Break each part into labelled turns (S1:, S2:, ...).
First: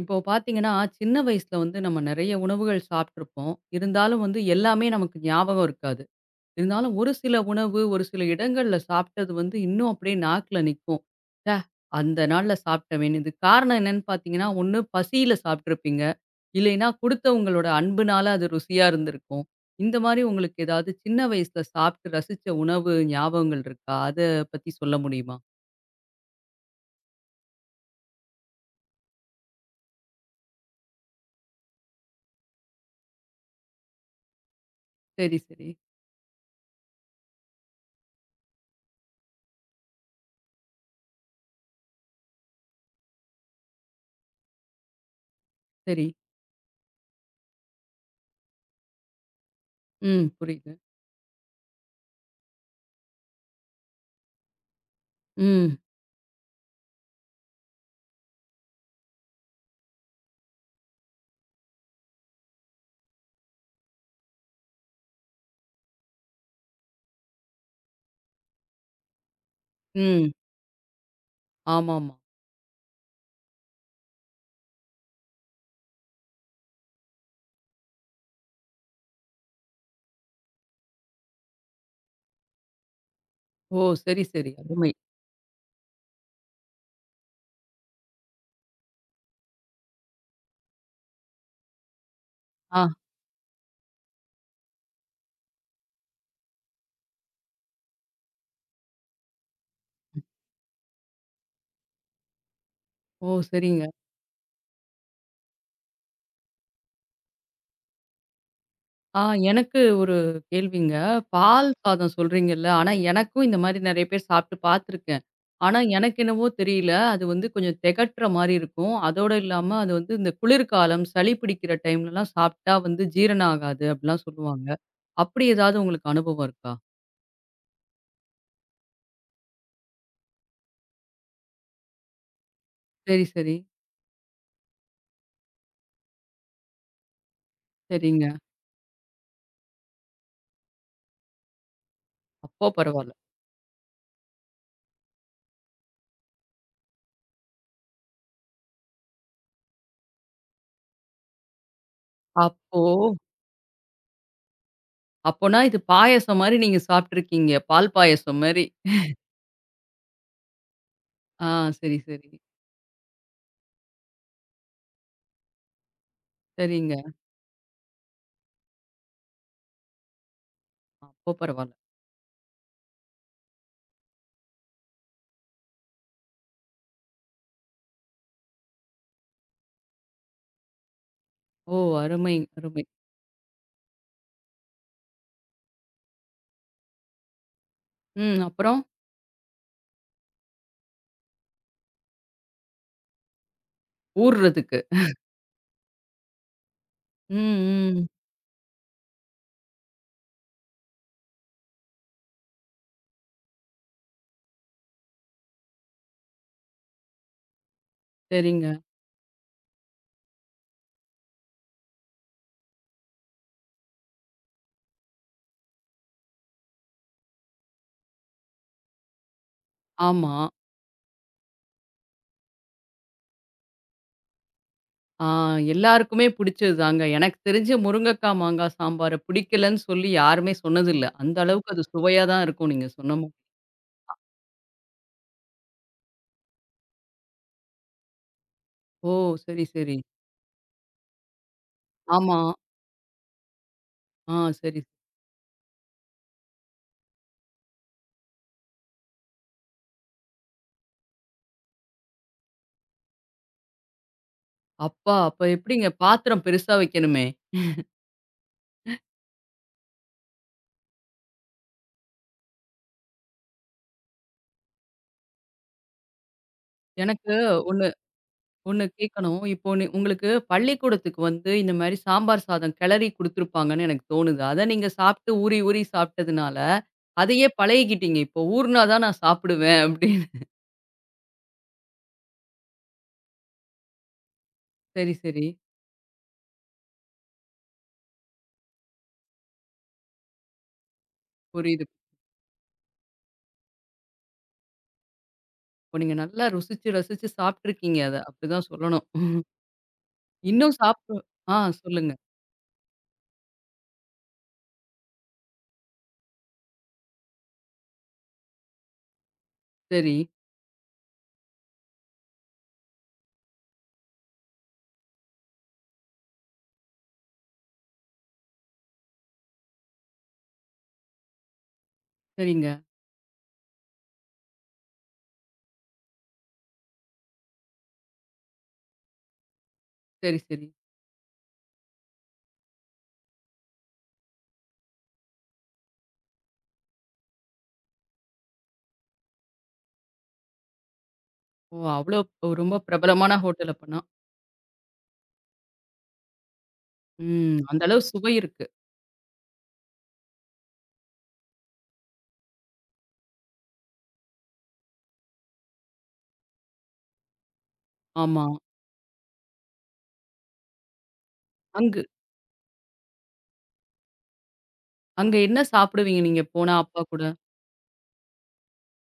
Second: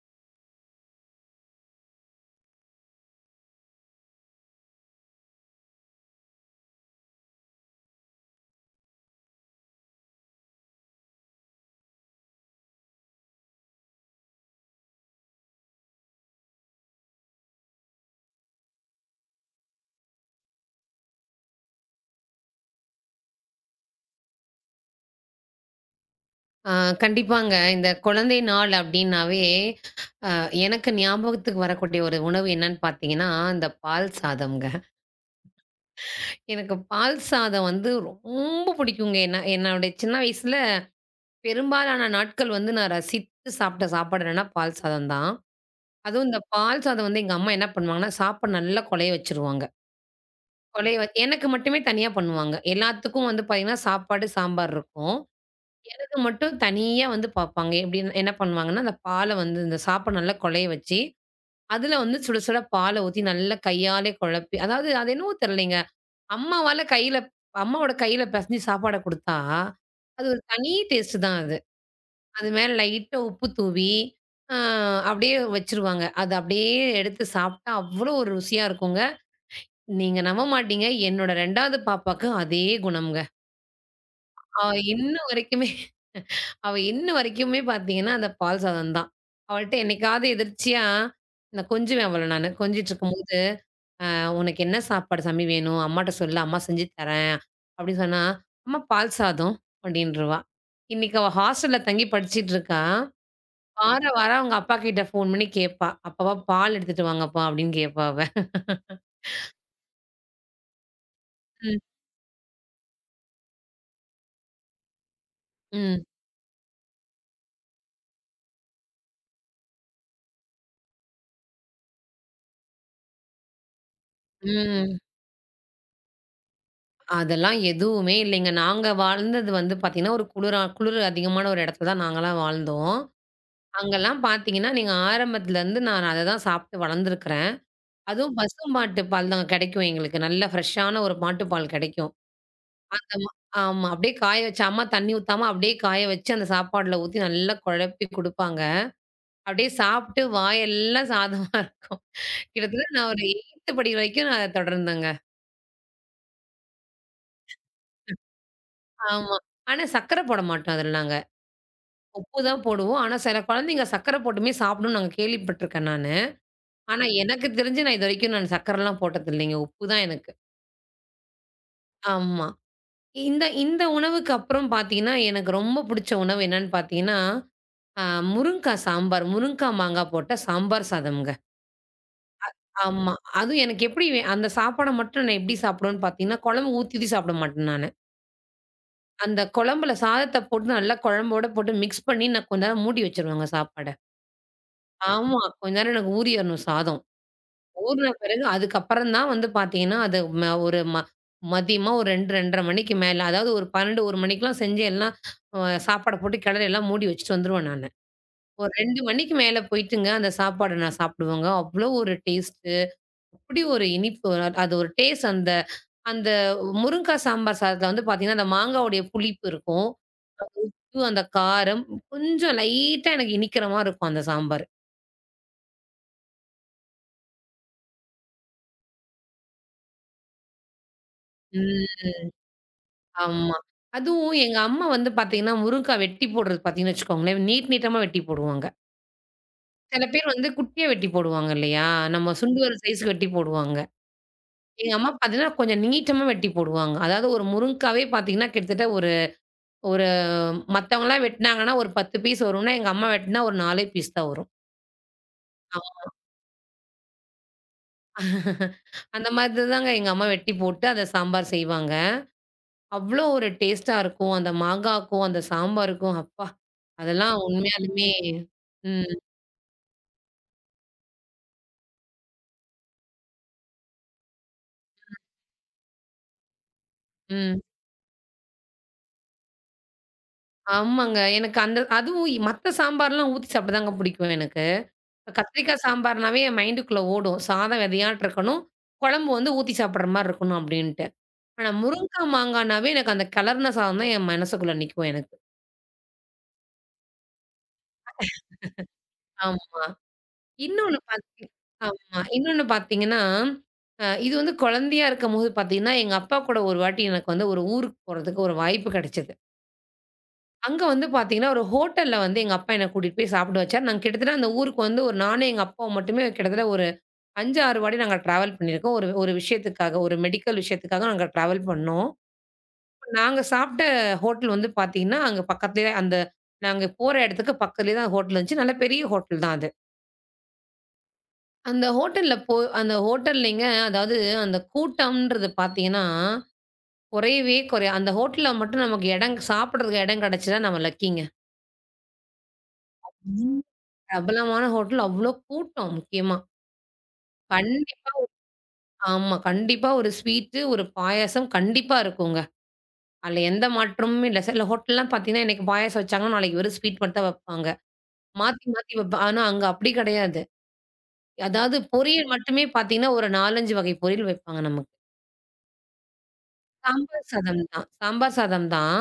S1: இப்போ பார்த்தீங்கன்னா, சின்ன வயசுல வந்து நம்ம நெறைய உணவுகள் சாப்பிட்டுருப்போம். இருந்தாலும் வந்து எல்லாமே நமக்கு ஞாபகம் இருக்காது. இருந்தாலும் ஒரு சில உணவு, ஒரு சில இடங்கள்ல சாப்பிட்டது வந்து இன்னும் அப்படியே நாக்குல நிக்கும். ச்சே! அந்த நாள்ல சாப்பிட்டமேன்னு. இதுக்கு காரணம் என்னன்னு பார்த்தீங்கன்னா, ஒண்ணு பசியில சாப்பிட்டுருப்பீங்க. இல்லைன்னா குடுத்தவங்களோட அன்புனால அது ருசியா இருந்திருக்கும். இந்த மாரி உங்களுக்கு ஏதாவது சின்ன வயசுல சாப்பிட்டு ரசிச்ச உணவு ஞாபகங்கள் இருக்கா? அத பத்தி சொல்ல முடியுமா?
S2: ஆ கண்டிப்பாங்க. இந்த குழந்தை நாள் அப்டின்னாவே, அ எனக்கு ஞாபகத்துக்கு வரக்கூடிய ஒரு உணவு என்னன்னு பார்த்தீங்கன்னா, இந்த பால் சாதம்ங்க.
S1: சரி, சரி.
S2: எனக்கு பால் சாதம் வந்து ரொம்ப பிடிக்குங்க. என்ன என்னுடைய சின்ன வயசுல பெரும்பாலான நாட்கள் வந்து நான் ரசித்து சாப்பிட்ட சாப்பாடு என்னன்னா, பால் சாதம் தான்.
S1: சரி.
S2: அதுவும் இந்த பால் சாதம் வந்து எங்க அம்மா என்ன பண்ணுவாங்கன்னா, சாப்பாடு நல்லா கொழைய வச்சுருவாங்க.
S1: ம். புரியுது.
S2: கொழைய வ எனக்கு மட்டுமே தனியா பண்ணுவாங்க. எல்லாத்துக்கும் வந்து பார்த்தீங்கன்னா, சாப்பாடு, சாம்பார் இருக்கும்.
S1: ம்.
S2: எனக்கு மட்டும் தனியா வந்து பார்ப்பாங்க. எப்படின்னா என்ன பண்ணுவாங்கன்னா, அந்த பால வந்து இந்த சாப்ப நல்லா கொழைய வச்சு, அதுல வந்து சுட சுட பால ஊத்தி நல்லா கையாலே குழப்பி அதாவது அது என்னவோ தெரியலைங்க. அம்மாவால கையில அம்மாவோட கையில பெசஞ்சு சாப்பாட குடுத்தா, அது
S1: ம்.
S2: ஒரு தனி டேஸ்ட்டு தான் அது.
S1: ஆமாமா.
S2: அது மேல லைட்டா உப்பு தூவி, அ அப்படியே வச்சுருவாங்க. அது அப்படியே எடுத்து சாப்ட்டா அவ்வளோ ஒரு ருசியா இருக்குங்க. நீங்க நம்ப மாட்டீங்க. என்னோட 2வது பாப்பாக்கு அதே குணம்ங்க.
S1: ஓ! சரி, சரி.
S2: அவ
S1: அருமை.
S2: இன்ன வரைக்குமே அவ இன்ன வரைக்குமே பார்த்தீங்கன்னா, அந்த பால் சாதம் தான். அவள்ட்ட என்னைக்காவது எதிர்ச்சியா நான் கொஞ்சுவேன் அவள நானு.
S1: ஆ.
S2: கொஞ்சிட்டுருக்கும்போது, "அ உனக்கு என்ன சாப்பாடு சாமி வேணும்? அம்மாட்ட சொல்லு, அம்மா செஞ்சு தரேன்." அப்படின்னு சொன்னா, "அம்மா பால் சாதம்" அப்படின்ருவா. இன்னைக்கு அவ ஹாஸ்டல்ல தங்கி படிச்சுட்டுருக்கா.
S1: ஓ! சரிங்க.
S2: வார வாரம் அவங்க அப்பா கிட்ட ஃபோன் பண்ணி கேட்பா. "அப்பாவா பால் எடுத்துட்டு வாங்கப்பா" அப்படின்னு கேட்பா அவ.
S1: ஆ, எனக்கு ஒரு கேள்விங்க. பால்
S2: ம்,
S1: சாதம் சொல்றீங்கல்ல, ஆனா எனக்கும் இந்த மாரி நெறைய பேர் சாப்பிட்டு பார்த்துருக்கேன். ஆனா
S2: ம்,
S1: எனக்கு என்னவோ தெரியல, அது வந்து கொஞ்சம் திகட்டுற மாரி இருக்கும். அதோட இல்லாம அது வந்து இந்த குளிர்காலம், சளி பிடிக்கிற டைம்லலாம் சாப்பிட்டா வந்து ஜீரணம் ஆகாது அப்படிலாம் சொல்லுவாங்க.
S2: ம்.
S1: அப்படி ஏதாவது உங்களுக்கு அனுபவம் இருக்கா?
S2: அதெல்லாம் எதுவுமே இல்லைங்க. நாங்க வாழ்ந்தது வந்து பார்த்தீங்கன்னா, ஒரு குளிரா குளிர் அதிகமான ஒரு இடத்துல தான் நாங்கலாம் வாழ்ந்தோம்.
S1: சரி, சரி.
S2: அங்கலாம் பார்த்தீங்கன்னா, நீங்க ஆரம்பத்துலருந்து நான் அத தான் சாப்பிட்டு வளர்ந்துருக்கிறேன்.
S1: சரிங்க.
S2: அதுவும் பசும்பாட்டு பால் தான் கிடைக்கும் எங்களுக்கு. நல்ல ஃப்ரெஷ்ஷான ஒரு மாட்டுப்பால் கிடைக்கும்.
S1: அப்போ பரவால்ல.
S2: அந்த மா ஆமா. அப்படியே காய வச்சு அம்மா தண்ணி ஊத்தாம அப்படியே காய வச்சு அந்த சாப்பாடுல ஊத்தி நல்லா குழப்பி குடுப்பாங்க. அப்படியே சாப்பிட்டு வாயெல்லாம் சாதமா இருக்கும்.
S1: அப்போ
S2: கிட்டத்தட்ட நான் ஒரு 8த் படிக்கிற வரைக்கும் நான் அத தொடர்ந்தேங்க.
S1: அப்போனா இது பாயாசம் மாரி நீங்க சாப்பிட்டுருக்கீங்க. பால் பாயாசம் மாரி.
S2: ஆமா. ஆனா சர்க்கரை போட மாட்டோம் அதுல நாங்க.
S1: ஆ, சரி, சரி.
S2: உப்பு தான் போடுவோம். ஆனா சில குழந்தைங்க சர்க்கரை போட்டுமே சாப்பிடும்னு நாங்க கேள்விப்பட்டுருக்கேன் நானு.
S1: சரிங்க.
S2: ஆனா எனக்கு தெரிஞ்சு நான் இதுவரைக்கும் நான் சர்க்கரைலாம் போட்டதில்லைங்க. உப்பு தான் எனக்கு.
S1: அப்போ பரவால்ல.
S2: ஆமா. இந்த இந்த உணவுக்கு அப்புறம் பார்த்தீங்கன்னா, எனக்கு ரொம்ப புடிச்ச உணவு என்னன்னு பார்த்தீங்கன்னா, அ முருங்கா சாம்பார். முருங்கா மாங்காய் போட்ட சாம்பார் சாதம்ங்க.
S1: ஓ! அருமை, அருமை.
S2: ஆமா. அதுவும் எனக்கு எப்படி அந்த சாப்பாட மட்டும் நான் எப்படி சாப்பிடுவேன்னு பார்த்தீங்கன்னா, குழம்பு ஊத்தி ஊத்தி சாப்பிட மாட்டேன் நானு.
S1: ம். அப்புறம்?
S2: அந்த குழம்புல சாதத்த போட்டு நல்லா குழம்போட போட்டு மிக்ஸ் பண்ணி நான் கொஞ்ச நேரம் மூடி வச்சுருவேங்க சாப்பாட.
S1: ஊர்றதுக்கு.
S2: ஆமா. கொஞ்ச நேரம் எனக்கு ஊறி வரணும் சாதம்.
S1: ம், ம்.
S2: ஊறுன பிறகு அதுக்கப்புறம் தான் வந்து பார்த்தீங்கன்னா, அது ம ஒரு ம மதியமா ஒரு 2, 2:30 மணிக்கு மேல, அதாவது ஒரு 12, 1 மணிக்கெல்லாம் செஞ்சு எல்லாம் அ சாப்பாட போட்டு கிளறி எல்லாம் மூடி வச்சுட்டு வந்துருவேன் நானு.
S1: சரிங்க.
S2: ஒரு 2 மணிக்கு மேல போயிட்டுங்க அந்த சாப்பாடு நான் சாப்பிடுவேங்க. அவ்ளோ ஒரு டேஸ்ட்டு. அப்படி ஒரு இனிப்பு. அது ஒரு டேஸ்ட் அந்த அந்த முருங்காய் சாம்பார் சாதத்தில வந்து பார்த்தீங்கன்னா, அந்த மாங்காவுடைய புளிப்பு இருக்கும்.
S1: ஆமா.
S2: அந்த உப்பு, அந்த காரம் கொஞ்சம் லைட்டா எனக்கு இனிக்கிற மாரி இருக்கும் அந்த சாம்பார்.
S1: ஆ, எல்லாருக்குமே பிடிச்சது தாங்க. எனக்கு தெரிஞ்சு முருங்கக்கா, மாங்காய் சாம்பார பிடிக்கலன்னு சொல்லி யாருமே சொன்னதில்ல. அந்த அளவுக்கு அது சுவையா
S2: ம்.
S1: தான் இருக்கும் நீங்க சொன்ன
S2: ஆமா. அதுவும் எங்க அம்மா வந்து பாத்தீங்கன்னா, முருங்கா வெட்டி போடுறது பாத்தீங்கன்னு வச்சுக்கோங்களேன், நீட்டமா வெட்டி போடுவாங்க.
S1: ஓ! சரி, சரி.
S2: சில பேர் வந்து குட்டியா வெட்டி போடுவாங்க இல்லையா? நம்ம
S1: ஆமா.
S2: சுண்டு விரல் சைஸ்க்கு வெட்டி போடுவாங்க.
S1: ஆ. சரி.
S2: எங்க அம்மா பாத்தீங்கன்னா, கொஞ்சம் நீட்டமா வெட்டி போடுவாங்க. அதாவது ஒரு முருங்காவே பாத்தீங்கன்னா, கிட்டத்தட்ட ஒரு ஒரு மத்தவங்கலாம் வெட்டுனாங்கன்னா, ஒரு 10 பீஸ் வரும்னா, எங்க அம்மா வெட்டுனா ஒரு 4 பீஸ் தான் வரும்.
S1: அப்பா! அப்ப எப்படிங்க பாத்திரம் பெருசா வைக்கணுமே!
S2: அந்த மாதிரி தாங்க எங்க அம்மா வெட்டி போட்டு அத சாம்பார் செய்வாங்க. அவ்ளோ ஒரு டேஸ்ட்டா இருக்கும். அந்த மாங்காக்கும், அந்த சாம்பாருக்கும் அப்பா!
S1: எனக்கு
S2: அதெல்லாம்
S1: ஒண்ணு
S2: உண்மையாலுமே
S1: ஒண்ணு
S2: ம்,
S1: கேட்கணும். இப்போ நீ உங்களுக்கு பள்ளிக்கூடத்துக்கு வந்து இந்த மாரி சாம்பார் சாதம் கிளறி குடுத்துருப்பாங்கன்னு எனக்கு தோணுது. அத நீங்க சாப்பிட்டு ஊறி ஊறி சாப்பிட்டதுனால அதையே
S2: ம்.
S1: பழகிக்கிட்டீங்க. இப்போ ஊறுனா தான் நான் சாப்பிடுவேன் அப்படின்னு.
S2: ஆமாங்க. எனக்கு அந்த அதுவும் மத்த சாம்பார்லாம் ஊத்தி சாப்பிடதாங்க பிடிக்கும் எனக்கு.
S1: சரி, சரி.
S2: கத்திரிக்கா சாம்பார்னாவே என் மைண்டுக்குள்ள ஓடும். சாதம் வெதையாட்டு இருக்கணும். குழம்பு வந்து ஊத்தி சாப்பிடுற மாரி இருக்கணும் அப்டின்ட்டு. ஆனா
S1: புரியுது.
S2: முருங்கா, மாங்கானாவே எனக்கு அந்த கெளர்ன சாதம் தான் என் மனசுக்குள்ள நிக்கும் எனக்கு.
S1: இப்போ நீங்க நல்லா ருசிச்சு, ரசிச்சு சாப்பிட்டுருக்கீங்க அத. அப்படிதான் சொல்லணும்.
S2: ஆமா.
S1: இன்னும்
S2: இன்னொன்னு
S1: சாப்பிட
S2: பாத்தீங்
S1: ஆ, சொல்லுங்க.
S2: ஆமா. இன்னொன்னு பாத்தீங்கன்னா, இது வந்து குழந்தையா இருக்கும்போது பாத்தீங்கன்னா, எங்க அப்பா கூட ஒரு வாட்டி எனக்கு வந்து ஒரு ஊருக்கு போறதுக்கு ஒரு வாய்ப்பு கிடைச்சது.
S1: சரி,
S2: அங்க வந்து பார்த்தீங்கன்னா, ஒரு ஹோட்டல்ல வந்து எங்க அப்பா என்ன கூட்டிட்டு போய் சாப்பிட வச்சாரு. நாங்க கிட்டத்தட்ட அந்த ஊருக்கு வந்து ஒரு நானும், எங்க அப்பாவும் மட்டுமே கிட்டத்தட்ட ஒரு 5, 6 வாட்டி நாங்க டிராவல் பண்ணியிருக்கோம். ஒரு ஒரு விஷயத்துக்காக, ஒரு மெடிக்கல் விஷயத்துக்காக நாங்க டிராவல் பண்ணோம்.
S1: சரிங்க.
S2: நாங்க சாப்பிட்ட ஹோட்டல் வந்து பார்த்தீங்கன்னா, அங்க பக்கத்திலேயே அந்த நாங்க போற இடத்துக்கு பக்கத்திலேயே தான் ஹோட்டல் இருந்துச்சு. நல்ல பெரிய ஹோட்டல் தான் அது.
S1: சரி, சரி.
S2: அந்த ஹோட்டல்ல போ அந்த ஹோட்டல்லேங்க அதாவது அந்த கூட்டம்ன்றது பார்த்தீங்கன்னா, குறையவே குறையாது. அந்த ஹோட்டல்ல மட்டும் நமக்கு இடம் சாப்பிடுறதுக்கு இடம் கிடைச்சா நம்ம லக்கிங்க.
S1: ஓ! அவ்வளோ ஒ- ரொம்ப பிரபலமான ஹோட்டல் அப்பன்னா.
S2: பிரபலமான ஹோட்டல் அவ்ளோ கூட்டம் முக்கியமா.
S1: ம். அந்த அளவு
S2: கண்டிப்பா
S1: சுவை இருக்கு.
S2: ஆமா. கண்டிப்பா ஒரு ஸ்வீட்டு, ஒரு பாயாசம் கண்டிப்பா இருக்குங்க. அதுல எந்த மாற்றமுமே இல்ல. சில ஹோட்டல்லாம் பார்த்தீங்கன்னா, இன்னைக்கு பாயாசம் வச்சாங்கன்னா, நாளைக்கு வெறும் ஸ்வீட் மட்டும் தான் வப்பாங்க.
S1: ஆமா.
S2: மாத்தி மாத்தி வப்பா ஆனா அங்க அப்படி கிடையாது. அதாவது
S1: அங்கு
S2: பொரியல் மட்டுமே பார்த்தீங்கன்னா, ஒரு 4, 5 வகை பொரியல் வைப்பாங்க நமக்கு.
S1: அங்க என்ன சாப்பிடுவீங்க நீங்க போனா அப்பா கூட?
S2: சாம்பார் சாதம் தான். சாம்பார் சாதம் தான்.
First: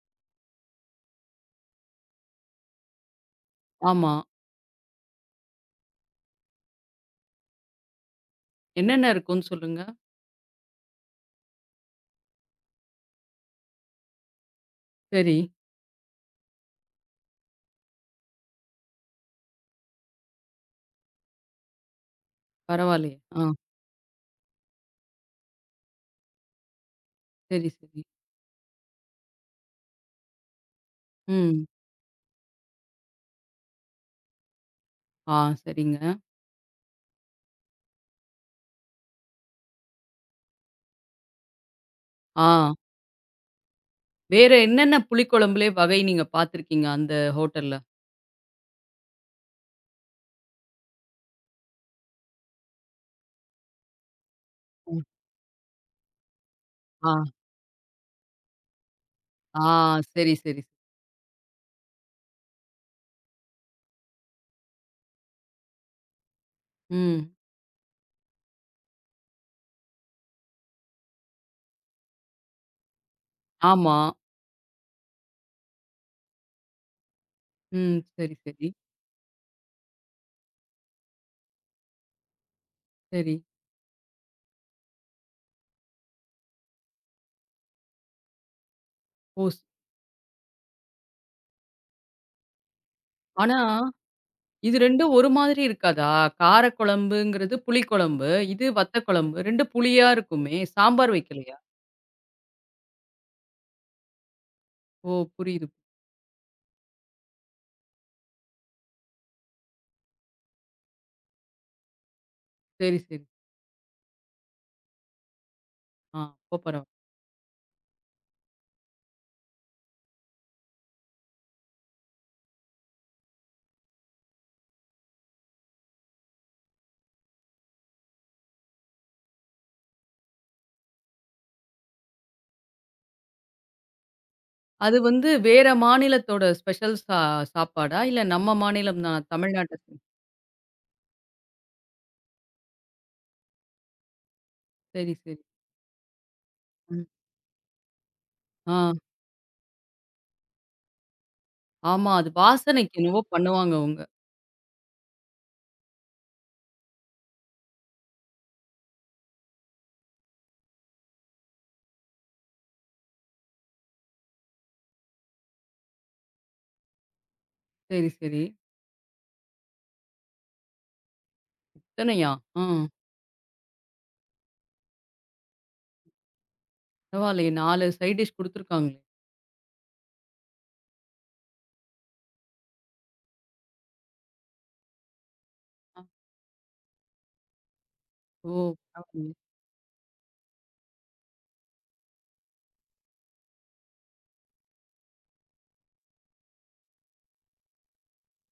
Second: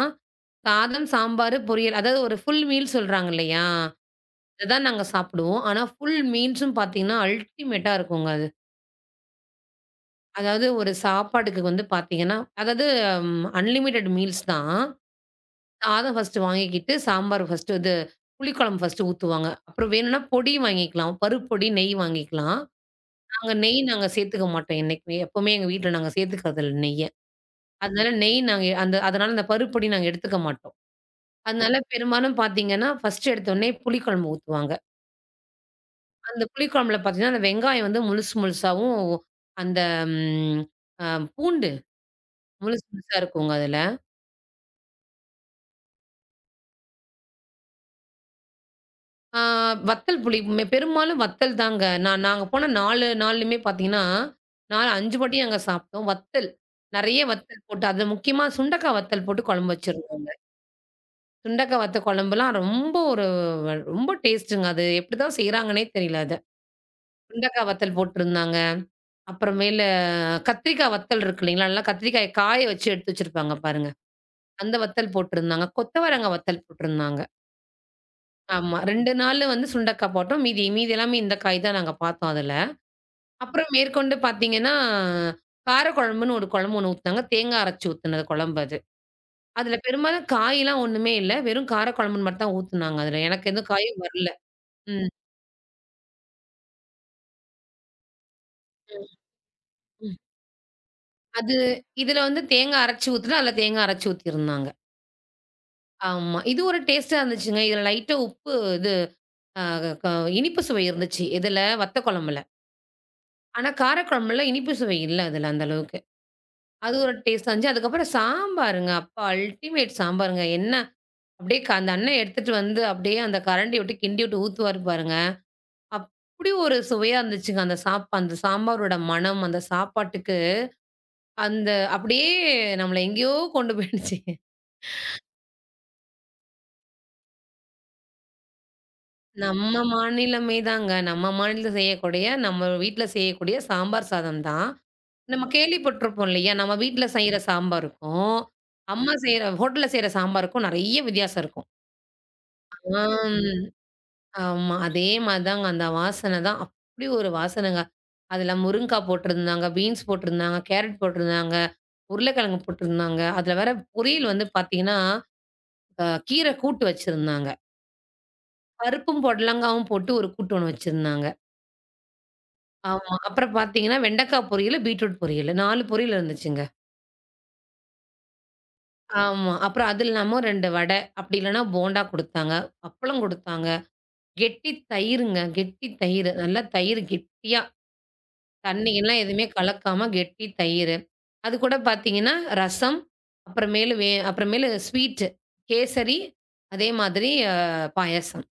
S2: சாதம், சாம்பாரு, பொரியல் அதாவது ஒரு ஃபுல் மீல் சொல்றாங்க இல்லையா?
S1: ஆமா.
S2: அதுதான் நாங்க சாப்பிடுவோம். ஆனா ஃபுல் மீல்ஸும் பார்த்தீங்கன்னா, அல்டிமேட்டா இருக்குங்க அது.
S1: என்னென்ன இருக்கும்னு சொல்லுங்க?
S2: அதாவது ஒரு சாப்பாட்டுக்கு வந்து பார்த்தீங்கன்னா, அதாவது ம் அன்லிமிட்டட் மீல்ஸ் தான்.
S1: சரி.
S2: சாதம் ஃபர்ஸ்ட்டு வாங்கிக்கிட்டு, சாம்பார் ஃபர்ஸ்ட்டு இது புளிக்குழம்பு ஃபர்ஸ்ட்டு ஊத்துவாங்க. அப்புறம் வேணும்னா பொடி வாங்கிக்கலாம். பருப்பு பொடி, நெய் வாங்கிக்கலாம்.
S1: பரவாயில்லையே. ஆ.
S2: நாங்க சேர்த்துக்க மாட்டோம் என்னைக்குமே. எப்பவுமே எங்க வீட்ல நாங்க சேர்த்துக்கிறதில்ல நெய்ய.
S1: சரி, சரி.
S2: அதனால அந்த பருப்பு பொடி நாங்க எடுத்துக்க மாட்டோம்.
S1: ம்.
S2: அதனால பெரும்பாலும் பார்த்தீங்கன்னா, ஃபர்ஸ்ட்டு எடுத்தோனே புளிக்குழம்பு ஊத்துவாங்க.
S1: ஆ, சரிங்க.
S2: அந்த புளிக்குழம்புல பார்த்தீங்கன்னா, அந்த வெங்காயம் வந்து முழுசு முழுசாவும் அந்த ம் அ பூண்டு
S1: ஆ.
S2: முழுசு முழுசா இருக்குங்க அதுல.
S1: வேற என்னென்ன புளிக்குழம்புலே வகை நீங்க பார்த்துருக்கீங்க அந்த ஹோட்டல்ல?
S2: ஆ வத்தல் புளி. பெரும்பாலும் வத்தல் தாங்க. நாங்க போன 4 நாள்லயுமே பார்த்தீங்கன்னா, 4,
S1: ம்.
S2: 5 வாட்டி நாங்க சாப்பிட்டோம். வத்தல்.
S1: ஆ,
S2: நெறைய வத்தல் போட்டு, அது முக்கியமா சுண்டக்கா வத்தல் போட்டு
S1: ஆ,
S2: குழம்பு வச்சிருந்தாங்க.
S1: சரி, சரி.
S2: சுண்டக்கா வத்த குழம்புலாம் ரொம்ப ஒரு ரொம்ப டேஸ்ட்டுங்க. அது எப்படிதான் செய்றாங்கன்னே தெரியல அத.
S1: ம்.
S2: சுண்டக்கா வத்தல் போட்டிருந்தாங்க. அப்புறமேல கத்திரிக்கா வத்தல் இருக்கு இல்லைங்களா? நல்லா கத்திரிக்காய காய வச்சு எடுத்து வச்சிருப்பாங்க பாருங்க.
S1: ஆமா.
S2: அந்த வத்தல் போட்டிருந்தாங்க. கொத்தவரங்கா வத்தல் போட்டிருந்தாங்க.
S1: ம். சரி, சரி,
S2: ஆமா. 2 நாளு வந்து சுண்டக்கா போட்டோம். மீதி மீதி எல்லாமே இந்த காய் தான் நாங்க பார்த்தோம் அதுல.
S1: சரி.
S2: அப்புறம் மேற்கொண்டு பார்த்தீங்கன்னா, காரக்குழம்புன்னு ஒரு குழம்பு ஒண்ணு ஊத்துனாங்க. தேங்காய் அரைச்சு ஊத்துன குழம்பு அது.
S1: ஓ!
S2: அதுல பெரும்பாலும் காய்லாம் ஒண்ணுமே இல்ல. வெறும் காரக்குழம்புன்னு மட்டும் தான் ஊத்துனாங்க அதுல. எனக்கு
S1: ஆனா,
S2: எதுவும் காயும் வரல.
S1: இது
S2: ம்,
S1: 2ம் ஒரு மாதிரி இருக்காதா? காரக்குழம்புங்கிறது புளிக்குழம்பு. இது வத்த
S2: ம்,
S1: குழம்பு. 2 புளியா
S2: ம்.
S1: இருக்குமே! சாம்பார் வைக்கலையா?
S2: அது இதுல வந்து தேங்காய் அரைச்சு ஊத்துனா, அதுல தேங்காய் அரைச்சு ஊத்தியிருந்தாங்க.
S1: ஓ! புரியுது.
S2: ஆமா. இது ஒரு டேஸ்ட்டா இருந்துச்சுங்க. இதுல லைட்டா உப்பு இது அ க இனிப்பு சுவை இருந்துச்சு. எதுல? வத்த குழம்புல.
S1: சரி, சரி.
S2: ஆனா காரக்குழம்புல இனிப்பு சுவை இல்ல அதுல அந்த அளவுக்கு.
S1: ஆ, அப்ப பரவால்ல.
S2: அது ஒரு டேஸ்ட்டா இருந்துச்சு. அதுக்கப்புறம் சாம்பாருங்க. அப்பா! அல்டிமேட் சாம்பாருங்க. என்ன அப்படியே க அந்த அண்ணன் எடுத்துட்டு வந்து அப்படியே அந்த கரண்டிய விட்டு கிண்டி விட்டு ஊத்துவாரு பாருங்க. அப்படி ஒரு சுவையா இருந்துச்சுங்க. அந்த சாம்பாரோட மணம், அந்த சாப்பாட்டுக்கு அந்த அப்படியே நம்மள எங்கேயோ கொண்டு போயிடுச்சு.
S1: அது வந்து வேற மாநிலத்தோட ஸ்பெஷல் சாப்பாடா? இல்ல நம்ம மாநிலம் தான்
S2: நம்ம
S1: தமிழ்நாட்ட
S2: மாநிலமே தாங்க. நம்ம மாநிலத்தில செய்யக்கூடிய, நம்ம வீட்ல செய்யக்கூடிய சாம்பார் சாதம் தான்.
S1: சரி, சரி.
S2: நம்ம கேள்விப்பட்டிருப்போம் இல்லையா? நம்ம
S1: ம்.
S2: வீட்ல செய்ற சாம்பாருக்கும்,
S1: ஆ,
S2: அம்மா செய்ற ஹோட்டல்ல செய்ற சாம்பாருக்கும் நெறைய வித்தியாசம் இருக்கும்.
S1: ஆமா. அது வாசனைக்கு என்னவோ
S2: ஆம்.
S1: பண்ணுவாங்க அவுங்க.
S2: ஆமா. அதே மாரி தாங்க. அந்த வாசனை தான். அப்படி ஒரு வாசனைங்க. அதுல முருங்கா போட்டிருந்தாங்க, பீன்ஸ் போட்டிருந்தாங்க, கேரட் போட்டிருந்தாங்க, உருளைக்கிழங்கு போட்டிருந்தாங்க. அதுல வேற பொரியல் வந்து பார்த்தீங்கன்னா, கீரை கூட்டு வச்சிருந்தாங்க.
S1: சரி, சரி.
S2: பருப்பும் பொடலங்காவும் போட்டு ஒரு கூட்டு ஒண்ணு வச்சிருந்தாங்க.
S1: இத்தனையா? ஆ.
S2: ஆமா. அப்புறம் பார்த்தீங்கன்னா, வெண்டைக்கா பொரியலு, பீட்ரூட் பொரியலு. 4 பொரியல் இருந்துச்சுங்க.
S1: பரவாயில்லையே 4 சைட் டிஷ் குடுத்துருக்காங்களே.
S2: ஆமா. அப்புறம் அது இல்லாம 2 வடை, அப்படி இல்லன்னா போண்டா குடுத்தாங்க. அப்பளம் குடுத்தாங்க. கெட்டி தயிருங்க. கெட்டி
S1: அ,
S2: தயிரு. நல்லா தயிர் கெட்டியா
S1: ஓ!
S2: தண்ணி
S1: ஆமா.
S2: எல்லாம்
S1: ம்.
S2: எதுவுமே கலக்காம கெட்டி தயிர். அது கூட பார்த்தீங்கன்னா, ரசம், அப்புறமேலு ஸ்வீட் கேசரி, அதே மாதிரி அ பாயாசம்.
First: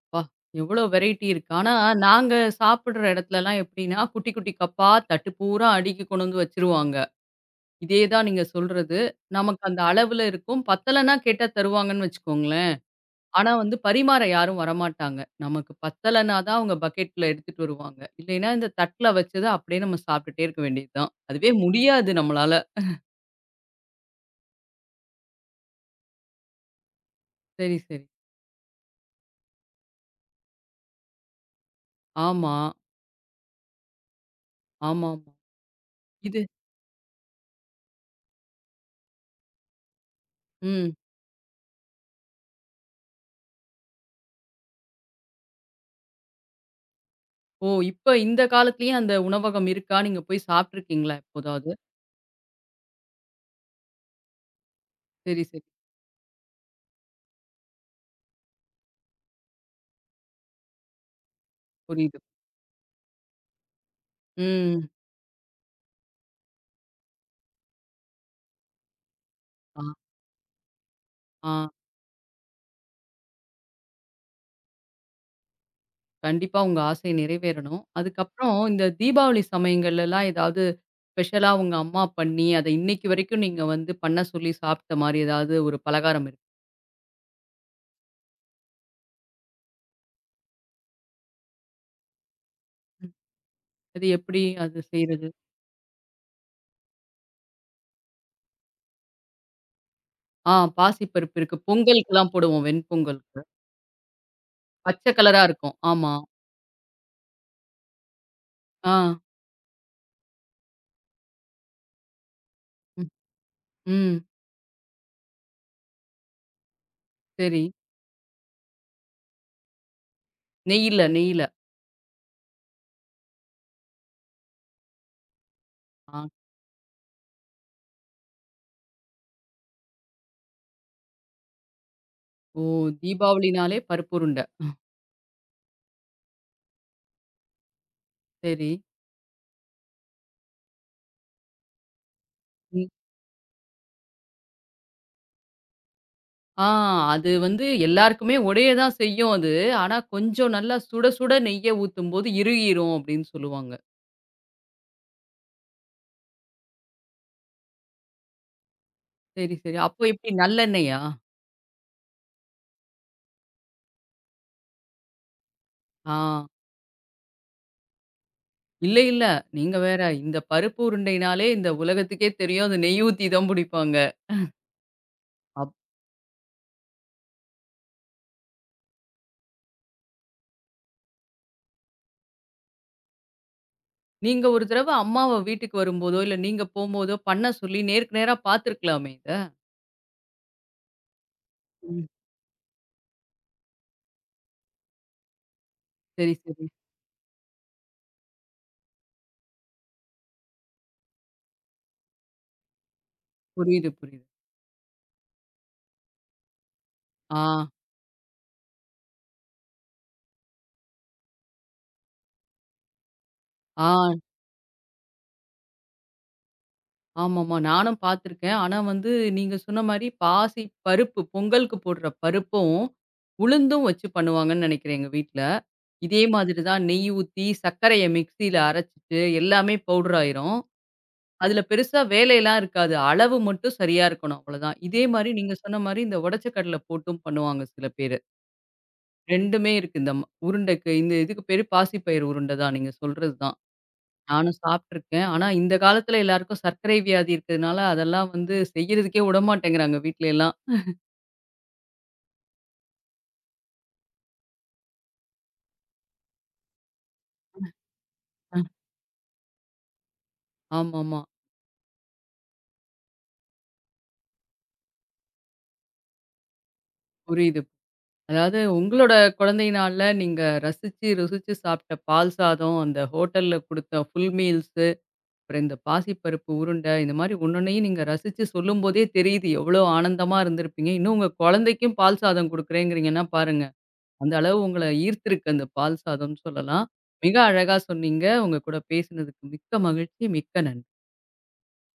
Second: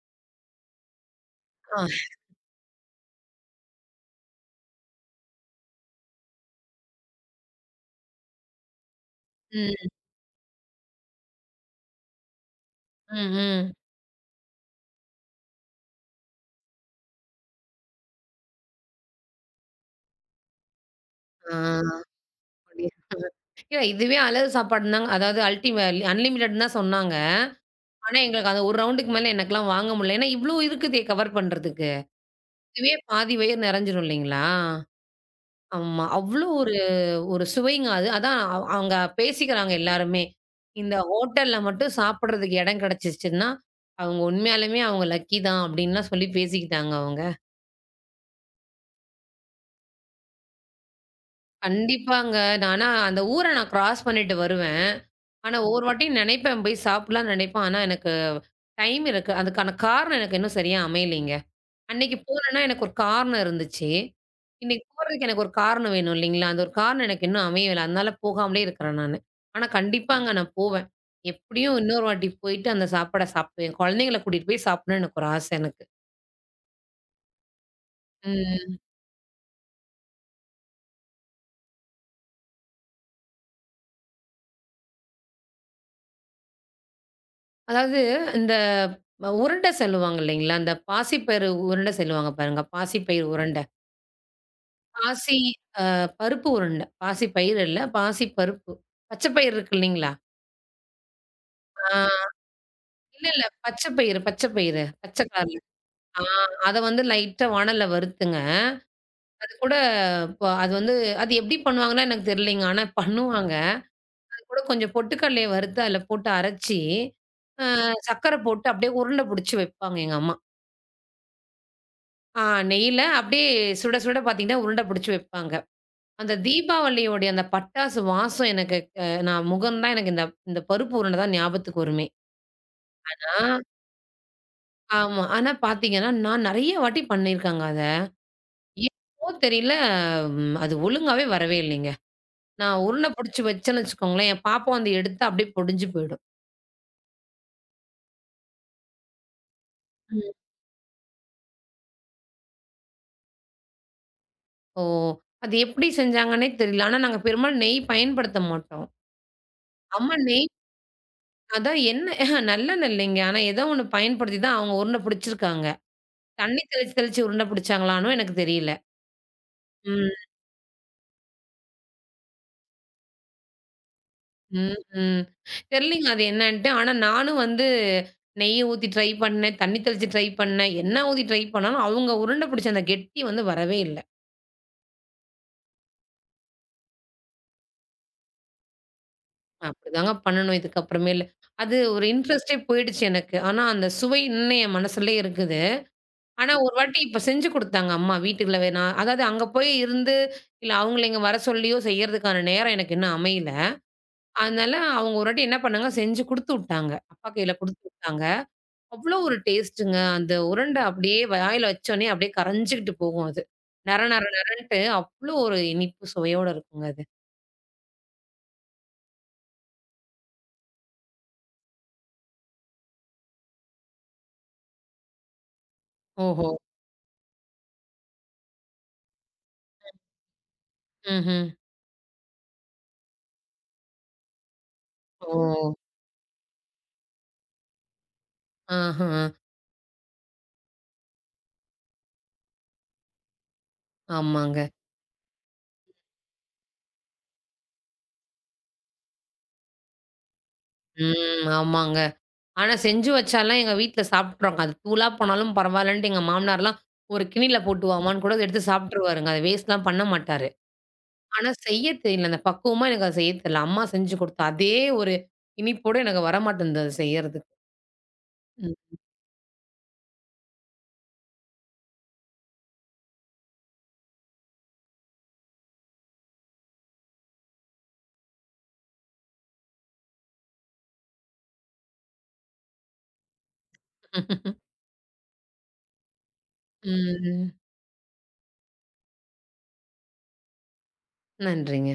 S1: அப்பா! எவ்வளோ வெரைட்டி இருக்கு. ஆனா,
S2: ஆ.
S1: நாங்க சாப்பிடுற இடத்துலலாம் எப்படின்னா, குட்டி, குட்டி கப்பா தட்டு பூரா அடுக்கி கொண்டு வந்து வச்சுருவாங்க. இதே தான் நீங்க சொல்றது. நமக்கு அந்த
S2: ம்,
S1: அளவுல இருக்கும். பத்தலன்னா கேட்டா தருவாங்கன்னு வச்சுக்கோங்களேன்.
S2: ம்,
S1: ஆனா
S2: ம்.
S1: வந்து பரிமாற யாரும் வரமாட்டாங்க. நமக்கு பத்தலன்னா தான் அவங்க பக்கெட்ல எடுத்துட்டு வருவாங்க. இல்லைன்னா இந்த தட்ல வச்சத அப்படியே நம்ம சாப்பிட்டுட்டே இருக்க வேண்டியது தான். அதுவே
S2: ஆ.
S1: முடியாது நம்மளால.
S2: அப்படியா? ஏங்க இதுவே அளவு சாப்பாடுனாங்க. அதாவது அன்லிமிட்டெட்ன்னு தான் சொன்னாங்க.
S1: சரி, சரி.
S2: ஆனா, எங்களுக்கு அந்த ஒரு ரவுண்டுக்கு மேல எனக்கெல்லாம் வாங்க முடியல. ஏன்னா, இவ்ளோ இருக்குதே கவர் பண்றதுக்கு.
S1: ஆமா.
S2: இதுவே பாதி வயிறு நெறஞ்சிரும் இல்லைங்களா?
S1: ஆமாமா.
S2: ஆமா.
S1: இது
S2: அவ்ளோ ஒரு சுவைங்க அது. அதான் அவங்க பேசிக்கிறாங்க எல்லாருமே.
S1: ம்.
S2: இந்த ஹோட்டல்ல மட்டும் சாப்பிடுறதுக்கு இடம் கிடைச்சிச்சுன்னா, அவங்க உண்மையாலுமே அவங்க லக்கி தான் அப்டின்லாம் சொல்லி பேசிக்கிட்டாங்க அவங்க.
S1: ஓ! இப்ப இந்த காலத்திலயும் அந்த உணவகம் இருக்கா? நீங்க போய் சாப்ட்டுருக்கீங்களா எப்போதாவது?
S2: கண்டிப்பாங்க. ஆனா அந்த ஊர நான் கிராஸ் பண்ணிட்டு வருவேன்.
S1: சரி,
S2: ஆனா
S1: சரி.
S2: ஒவ்வொரு வாட்டியும் நெனைப்பேன் போய் சாப்பிடலாம்னு நெனைப்பேன். ஆனா எனக்கு டைம் இருக்கு. அதுக்கான காரணம் எனக்கு இன்னும் சரியா அமையலைங்க. அன்னைக்கு
S1: புரியுது.
S2: போனேன்னா எனக்கு ஒரு காரணம் இருந்துச்சு. இன்னைக்கு
S1: ம்.
S2: போறதுக்கு எனக்கு ஒரு காரணம் வேணும் இல்லைங்களா? அந்த ஒரு காரணம் எனக்கு இன்னும் அமையல. அதனால போகாமலே இருக்கிறேன் நானு. ஆனா
S1: ஆ,
S2: கண்டிப்பாங்க நான் போவேன்.
S1: ஆ.
S2: எப்படியும் இன்னொரு வாட்டி போயிட்டு அந்த சாப்பாட சாப்பிடுவேன். குழந்தைங்கள கூட்டிட்டு போய் சாப்பிடணும்னு எனக்கு ஒரு ஆசை எனக்கு.
S1: கண்டிப்பா உங்க ஆசை நிறைவேறணும். அதுக்கப்புறம்
S2: ம்.
S1: இந்த தீபாவளி சமயங்கள்லலாம் ஏதாவது ஸ்பெஷலா உங்க அம்மா பண்ணி, அத இன்னைக்கு வரைக்கும் நீங்க வந்து பண்ண சொல்லி சாப்ட்ட மாரி ஏதாவது ஒரு பலகாரம் இருக்கு?
S2: அதாவது இந்த உருண்டை சொல்லுவாங்க இல்லைங்களா? அந்த பாசிப்பயிறு உருண்டை சொல்லுவாங்க பாருங்க. பாசிப்பயிறு உருண்டை.
S1: அது எப்படி அது செய்றது?
S2: பாசி அ பருப்பு உருண்டை. பாசி பயிறு இல்ல. பாசி பருப்பு. பச்சை பயிறு இருக்கு இல்லைங்களா?
S1: ஆ, பாசிப்பருப்பு இருக்கு.
S2: ஆ
S1: பொங்கலுக்குலாம் போடுவோம்
S2: இல்ல,
S1: வெண்பொங்கலுக்கு.
S2: இல்ல. பச்சை பயிறு, பச்சை பயிறு.
S1: பச்சை
S2: பச்சை
S1: கலரா
S2: கலர்ல.
S1: இருக்கும். ஆமா.
S2: ஆ அத வந்து லைட்டா வாணல்ல வறுத்துங்க.
S1: ஆ.
S2: அது கூட ப அது வந்து அது எப்படி பண்ணுவாங்கன்னா எனக்கு தெரியலைங்க. ஆனா
S1: ம்.
S2: பண்ணுவாங்க.
S1: ம்.
S2: அது கூட கொஞ்சம் பொட்டுக்கடலைய வறுத்து அதில போட்டு அரைச்சு,
S1: சரி.
S2: அ சர்க்கரை போட்டு அப்படியே உருண்டை புடிச்சு வைப்பாங்க எங்க அம்மா.
S1: நெய்யில, நெய்யில.
S2: ஆ நெய்யில அப்படியே சுட சுட பார்த்தீங்கன்னா, உருண்டை புடிச்சு வைப்பாங்க.
S1: ஆ.
S2: அந்த தீபாவளியோடைய அந்த பட்டாசு வாசம் எனக்கு நான் முகந்தான் எனக்கு இந்த இந்த பருப்பு உருண்டை தான் ஞாபகத்துக்கு வருமே.
S1: ஓ!
S2: ஆ
S1: தீபாவளினாலே பருப்பு உருண்ட.
S2: ஆமா. ஆனா பார்த்தீங்கன்னா, நான் நெறைய வாட்டி பண்ணியிருக்கேங்க அத.
S1: சரி.
S2: என்னமோ தெரியல, அது ஒழுங்காவே வரவே இல்லைங்க. நான்
S1: ம்.
S2: உருண்டை புடிச்சு வச்சேன்னு வச்சுக்கோங்களேன், என் பாப்பா வந்து எடுத்து அப்படியே பொடிஞ்சு போயிடும்.
S1: ஆ, அது வந்து எல்லாருக்குமே உடைய தான் செய்யும் அது. ஆனா
S2: ம்.
S1: கொஞ்சம் நல்லா சுட சுட நெய்ய ஊத்தும்போது இறுகிரும் அப்படின்னு சொல்லுவாங்க.
S2: ஓ! அது எப்படி செஞ்சாங்கன்னே தெரியல. ஆனா நாங்க பெரும்பாலும் நெய் பயன்படுத்த மாட்டோம்.
S1: சரி, சரி. அப்போ
S2: அம்மா
S1: எப்படி
S2: நெய்
S1: நல்லெண்ணெயா?
S2: அதான் எண்ணெய் நல்லெண்ணெய் இல்லைங்க. ஆனா ஏதோ ஒண்ணு பயன்படுத்தி தான் அவங்க உருண்டை புடிச்சிருக்காங்க.
S1: ஆ.
S2: தண்ணி தெளிச்சு தெளிச்சு உருண்டை புடிச்சாங்களான்னும் எனக்கு தெரியல.
S1: இல்ல, இல்ல. நீங்க வேற.
S2: ம்,
S1: இந்த பருப்பு உருண்டைனாலே இந்த உலகத்துக்கே தெரியும். அது நெய் ஊத்தி தான் புடிப்பாங்க.
S2: ம், ம்.
S1: அப்
S2: தெரியலங்க அது என்னன்ட்டு. ஆனா நானும் வந்து நெய் ஊத்தி ட்ரை பண்ணேன், தண்ணி தெளிச்சு ட்ரை பண்ணேன், எண்ணெய் ஊத்தி ட்ரை பண்ணாலும் அவங்க உருண்டை புடிச்ச அந்த கெட்டி வந்து வரவே இல்ல.
S1: நீங்க ஒரு தடவ அம்மாவ வீட்டுக்கு வரும்போதோ, இல்ல நீங்க போம்போதோ பண்ண சொல்லி நேருக்கு நேரா பார்த்துருக்கலாமே இத?
S2: அப்படிதாங்க பண்ணணும் இதுக்கப்புறமேலு. அது ஒரு
S1: ம்.
S2: இன்ட்ரெஸ்ட்டே போயிடுச்சு எனக்கு. ஆனா, அந்த சுவை இன்னும் என் மனசுலயே இருக்குது.
S1: சரி,
S2: ஆனா,
S1: சரி.
S2: ஒரு வாட்டி இப்ப செஞ்சு குடுத்தாங்க அம்மா வீட்டுக்குள்ள வேணா அதாவது அங்க போய் இருந்து, இல்ல அவங்கள இங்க வர சொல்லியோ செய்யறதுக்கான நேரம் எனக்கு இன்னும் அமையல.
S1: புரியுது, புரியுது.
S2: அதனால அவங்க ஒரு வாட்டி என்ன பண்ணாங்க, செஞ்சு குடுத்து விட்டாங்க. அப்பா
S1: ஆ,
S2: கையில குடுத்து விட்டாங்க. அவ்ளோ ஒரு டேஸ்ட்டுங்க. அந்த உருண்ட அப்படியே வாயில வச்சோனே அப்படியே கரைஞ்சுகிட்டு போகும் அது.
S1: ஆ.
S2: நர நர நரன்ட்டு அவ்ளோ ஒரு இனிப்பு சுவையோட இருக்குங்க அது.
S1: ஆமாமா. நானும் பார்த்துருக்கேன். ஆனா வந்து நீங்க சொன்ன மாரி பாசி பருப்பு, பொங்கலுக்கு போடுற பருப்பும், உளுந்தும் வச்சு பண்ணுவாங்கன்னு நெனைக்கிறேன் எங்க வீட்ல. இதே
S2: ஓஹோ!
S1: மாதிரி தான் நெய் ஊத்தி, சர்க்கரைய மிக்ஸியில அரைச்சுட்டு எல்லாமே பவுடர் ஆயிரும்.
S2: ம்ஹ்ம்.
S1: அதில பெருசா வேலையெல்லாம் இருக்காது. அளவு மட்டும் சரியா இருக்கணும் அவ்வளதான். இதே மாரி நீங்க
S2: ஓ!
S1: சொன்ன மாரி இந்த உடைச்ச கடல போட்டும் பண்ணுவாங்க சில பேரு.
S2: ஆஹ.
S1: 2மே இருக்கு இந்த உருண்டைக்கு இந்த இதுக்கு பேரு பாசிப்பயிறு உருண்டை தான். நீங்க சொல்றது தான். நானும்
S2: ஆமாங்க.
S1: சாப்பிட்டுருக்கேன். ஆனா, இந்த காலத்துல எல்லாருக்கும் சர்க்கரை வியாதி இருக்கிறதுனால, அதெல்லாம் வந்து செய்யறதுக்கே விடமாட்டேங்கிறாங்க வீட்ல எல்லாம்.
S2: ம். ஆமாங்க. ஆனா செஞ்சு வச்சாலாம் எங்க வீட்ல சாப்ட்ருவாங்க. அது தூளா போனாலும் பரவாயில்லன்ட்டு எங்க மாமனார்லாம் ஒரு கிண்ணில போட்டு வாமான்னு கூட
S1: அ.
S2: எடுத்து சாப்ட்டுருவாருங்க. அத வேஸ்ட்லாம் பண்ண மாட்டாரு.
S1: ஆமாமா.
S2: ஆனா செய்ய தெரியல. அந்த பக்குவமா எனக்கு அது செய்ய தெரியல. அம்மா செஞ்சு கொடுத்த அதே ஒரு இனிப்போட எனக்கு வரமாட்டேன்து அது செய்யறதுக்கு.
S1: புரியுது. அதாவது
S2: ம்.
S1: உங்களோட குழந்தை நாள்ல நீங்க ரசிச்சு, ருசிச்சு சாப்பிட்ட பால் சாதம், அந்த ஹோட்டல்ல குடுத்த ஃபுல் மீல்ஸு, அப்புறம் இந்த பாசிப்பருப்பு உருண்டை, இந்த மாரி ஒன்னொன்னையும் நீங்க ரசிச்சு சொல்லும்போதே தெரியுது, எவ்வளோ ஆனந்தமா இருந்திருப்பீங்க. இன்னும் உங்க குழந்தைக்கும் பால் சாதம் குடுக்குறேங்கிறீங்கன்னா பாருங்க. அந்த அளவு உங்கள ஈர்த்திருக்கு அந்த பால் சாதம்னு சொல்லலாம். மிக
S2: ம்.
S1: அழகா சொன்னீங்க. உங்க கூட பேசினதுக்கு மிக்க மகிழ்ச்சி. மிக்க நன்றி.
S2: நன்றிங்க.